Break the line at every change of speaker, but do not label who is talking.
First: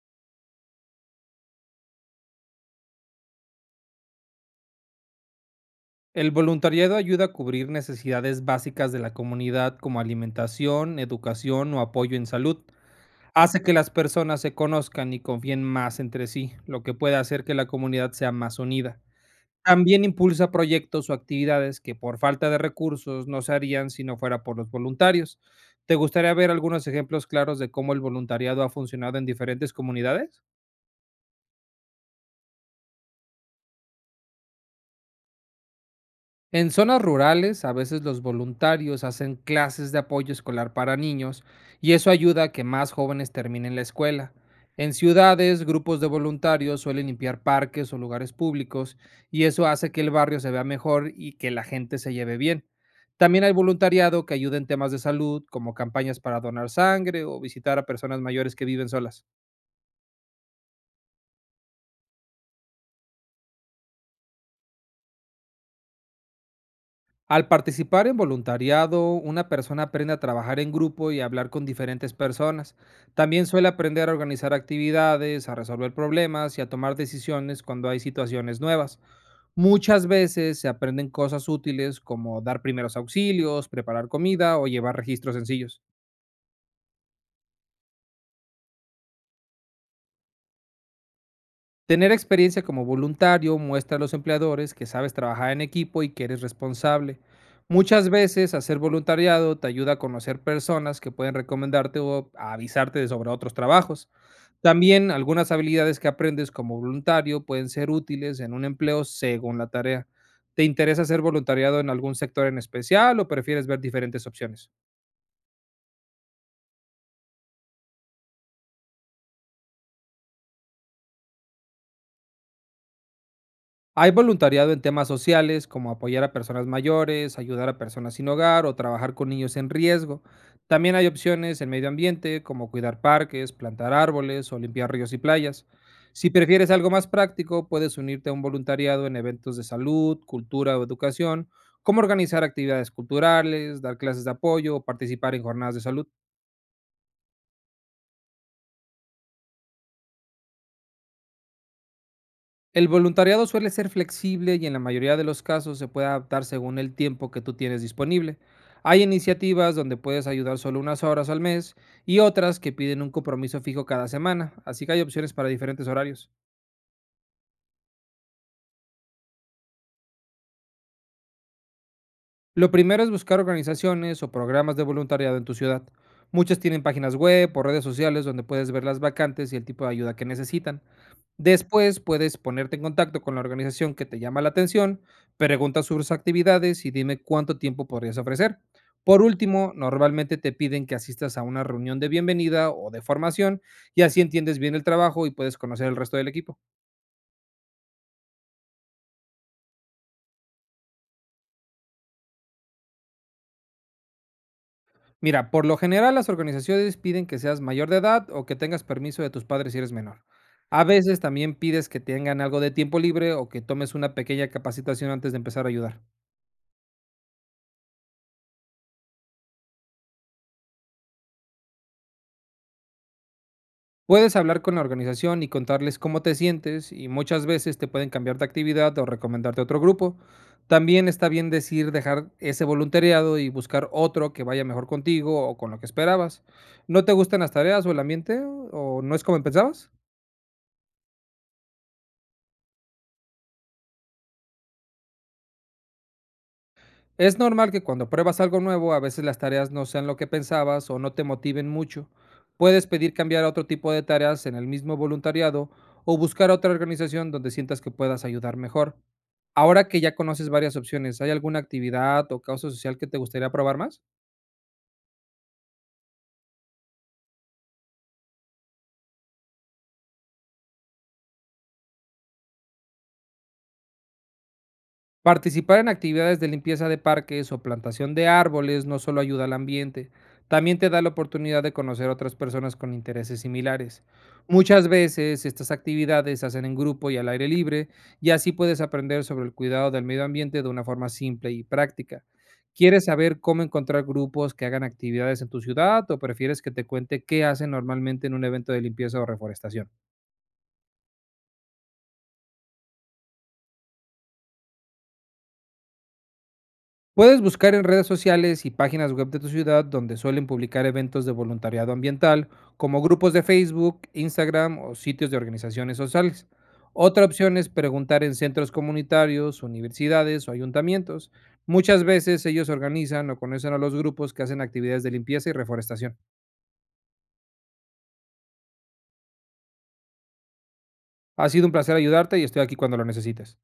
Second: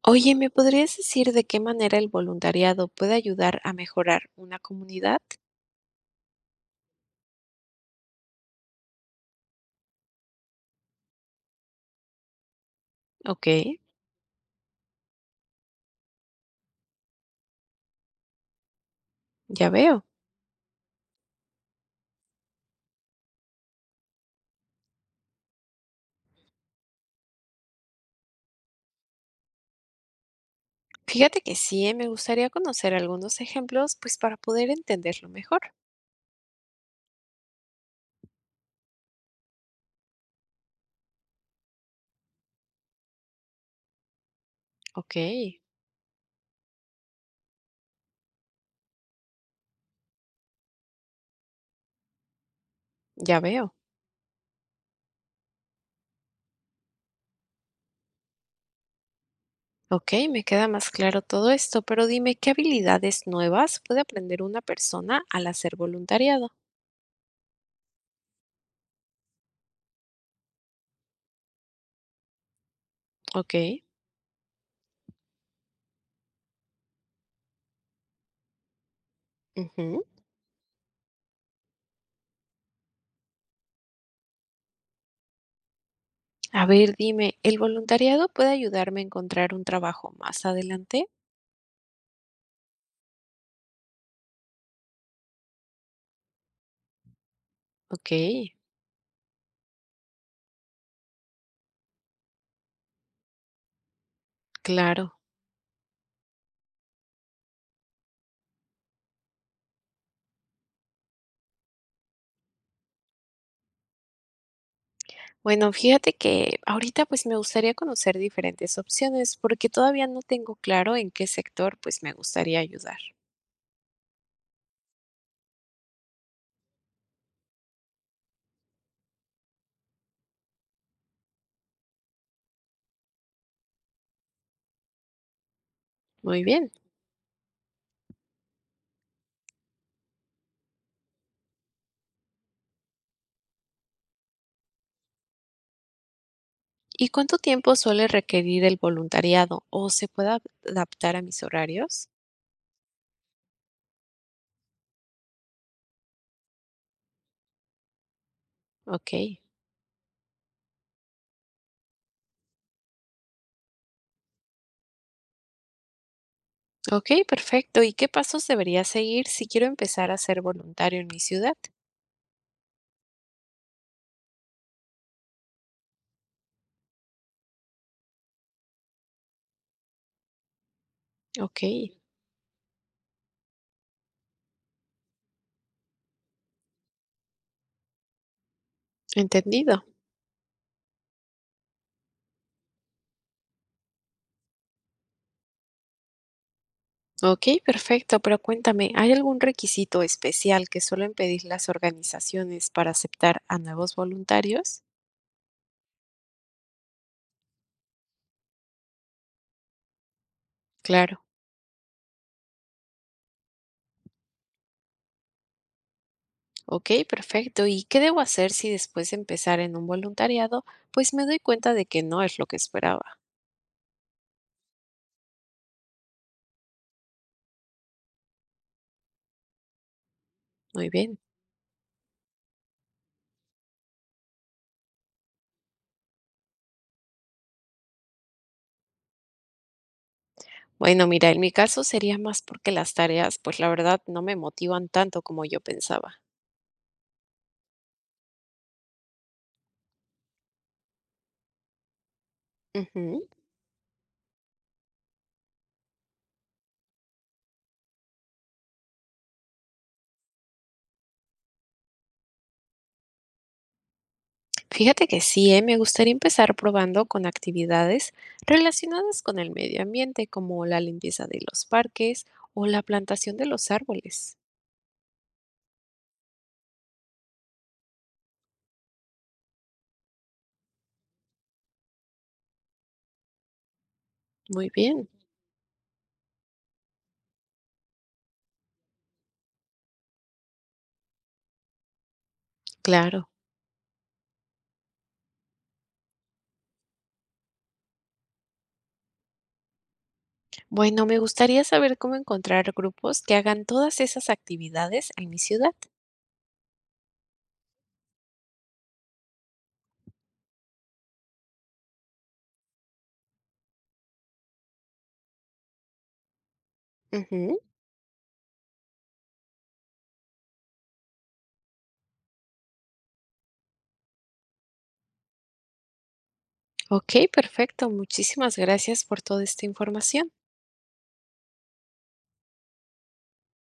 Oye, ¿me podrías decir de qué manera el voluntariado puede ayudar a mejorar una comunidad?
El voluntariado ayuda a cubrir necesidades básicas de la comunidad como alimentación, educación o apoyo en salud.
Ok,
Hace que las personas se conozcan y confíen más entre sí, lo que puede hacer que la comunidad sea más unida.
ya veo.
También impulsa proyectos o actividades que por falta de recursos no se harían si no fuera por los voluntarios. ¿Te gustaría ver algunos ejemplos claros de cómo el voluntariado ha funcionado en diferentes comunidades?
Fíjate que sí, me gustaría conocer algunos ejemplos, pues para poder entenderlo mejor.
En zonas rurales, a veces los voluntarios hacen clases de apoyo escolar para niños y eso ayuda a que más jóvenes terminen la escuela. En
Ok,
ciudades, grupos de voluntarios suelen limpiar parques o lugares públicos y eso hace que el barrio se vea mejor y que la gente se lleve bien.
ya
También hay
veo.
voluntariado que ayuda en temas de salud, como campañas para donar sangre o visitar a personas mayores que viven solas.
Ok, me queda más claro todo esto, pero dime, ¿qué habilidades nuevas puede aprender una persona al hacer voluntariado?
Al participar en voluntariado, una persona aprende a trabajar en grupo y a hablar con diferentes personas. También
Ok.
suele aprender a organizar actividades, a resolver problemas y a tomar decisiones cuando hay situaciones nuevas.
Ujú.
Muchas veces se aprenden cosas útiles como dar primeros auxilios, preparar comida o llevar registros sencillos.
A ver, dime, ¿el voluntariado puede ayudarme a encontrar un trabajo más adelante?
Tener experiencia como voluntario muestra a los empleadores que sabes trabajar en equipo y que eres responsable. Muchas
Ok,
veces hacer voluntariado te ayuda a conocer personas que pueden recomendarte o a avisarte de sobre otros trabajos. También
claro.
algunas habilidades que aprendes como voluntario pueden ser útiles en un empleo según la tarea. ¿Te interesa hacer voluntariado en algún sector en especial o prefieres ver diferentes opciones?
Bueno, fíjate que ahorita pues me gustaría conocer diferentes opciones porque todavía no tengo claro en qué sector pues me gustaría ayudar.
Hay voluntariado en temas sociales, como apoyar a personas mayores, ayudar a personas sin hogar o trabajar con niños en riesgo. También hay opciones en medio ambiente, como cuidar parques, plantar árboles o limpiar ríos y playas. Si
Muy
prefieres
bien.
algo más práctico, puedes unirte a un voluntariado en eventos de salud, cultura o educación, como organizar actividades culturales, dar clases de apoyo o participar en jornadas de salud.
¿Y cuánto tiempo suele requerir el voluntariado o se puede adaptar a mis horarios?
El voluntariado suele ser flexible y en la mayoría de los casos se puede adaptar según el tiempo que tú tienes disponible. Hay
Ok,
iniciativas donde puedes ayudar solo unas horas al mes y otras que piden un compromiso fijo cada semana, así que hay opciones para diferentes horarios.
ok, perfecto. ¿Y qué pasos debería seguir si quiero empezar a ser voluntario en mi ciudad?
Lo primero es buscar organizaciones o programas de voluntariado en tu ciudad. Muchas tienen páginas web o redes sociales donde puedes ver las vacantes y el tipo de ayuda que necesitan.
Ok,
Después puedes ponerte en contacto con la organización que te llama la atención, pregunta sus actividades y dime cuánto tiempo podrías ofrecer. Por último,
entendido.
normalmente te piden que asistas a una reunión de bienvenida o de formación y así entiendes bien el trabajo y puedes conocer el resto del equipo.
Ok, perfecto, pero cuéntame, ¿hay algún requisito especial que suelen pedir las organizaciones para aceptar a nuevos voluntarios?
Mira, por lo general las organizaciones piden que seas mayor de edad o que tengas permiso de tus padres si eres menor. A veces
Claro.
también pides que tengan algo de tiempo libre o que tomes una pequeña capacitación antes de empezar a ayudar.
Ok, perfecto. ¿Y qué debo hacer si después de empezar en un voluntariado, pues me doy cuenta de que no es lo que esperaba?
Puedes hablar con la organización y contarles cómo te sientes, y muchas veces te pueden cambiar de actividad o recomendarte otro grupo.
Muy
También
bien.
está bien decir dejar ese voluntariado y buscar otro que vaya mejor contigo o con lo que esperabas. ¿No te gustan las tareas o el ambiente, o no es como pensabas?
Bueno, mira, en mi caso sería más porque las tareas, pues la verdad, no me motivan tanto como yo pensaba.
Es normal que cuando pruebas algo nuevo, a veces las tareas no sean lo que pensabas o no te motiven mucho. Puedes pedir
Ujú.
cambiar a otro tipo de tareas en el mismo voluntariado o buscar otra organización donde sientas que puedas ayudar mejor. Ahora que ya conoces varias opciones, ¿hay alguna actividad o causa social que te gustaría probar más?
Fíjate que sí, Me gustaría empezar probando con actividades relacionadas con el medio ambiente, como la limpieza de los parques o la plantación de los árboles.
Participar en actividades de limpieza de parques o plantación de árboles no solo ayuda al ambiente, también te da la oportunidad de conocer a otras personas con intereses similares.
Muy
Muchas
bien,
veces estas actividades se hacen en grupo y al aire libre, y así puedes aprender sobre el cuidado del medio ambiente de una forma simple y práctica. ¿Quieres
claro.
saber cómo encontrar grupos que hagan actividades en tu ciudad o prefieres que te cuente qué hacen normalmente en un evento de limpieza o reforestación?
Bueno, me gustaría saber cómo encontrar grupos que hagan todas esas actividades en mi ciudad.
Puedes buscar en redes sociales y páginas web de tu ciudad donde suelen publicar eventos de voluntariado ambiental, como grupos de Facebook, Instagram o sitios de organizaciones sociales. Otra
Ujú.
opción es preguntar en centros comunitarios, universidades o ayuntamientos. Muchas veces ellos organizan o conocen a los grupos que hacen actividades de limpieza y reforestación.
Ok, perfecto. Muchísimas gracias por toda esta información.
Ha sido un placer ayudarte y estoy aquí cuando lo necesites.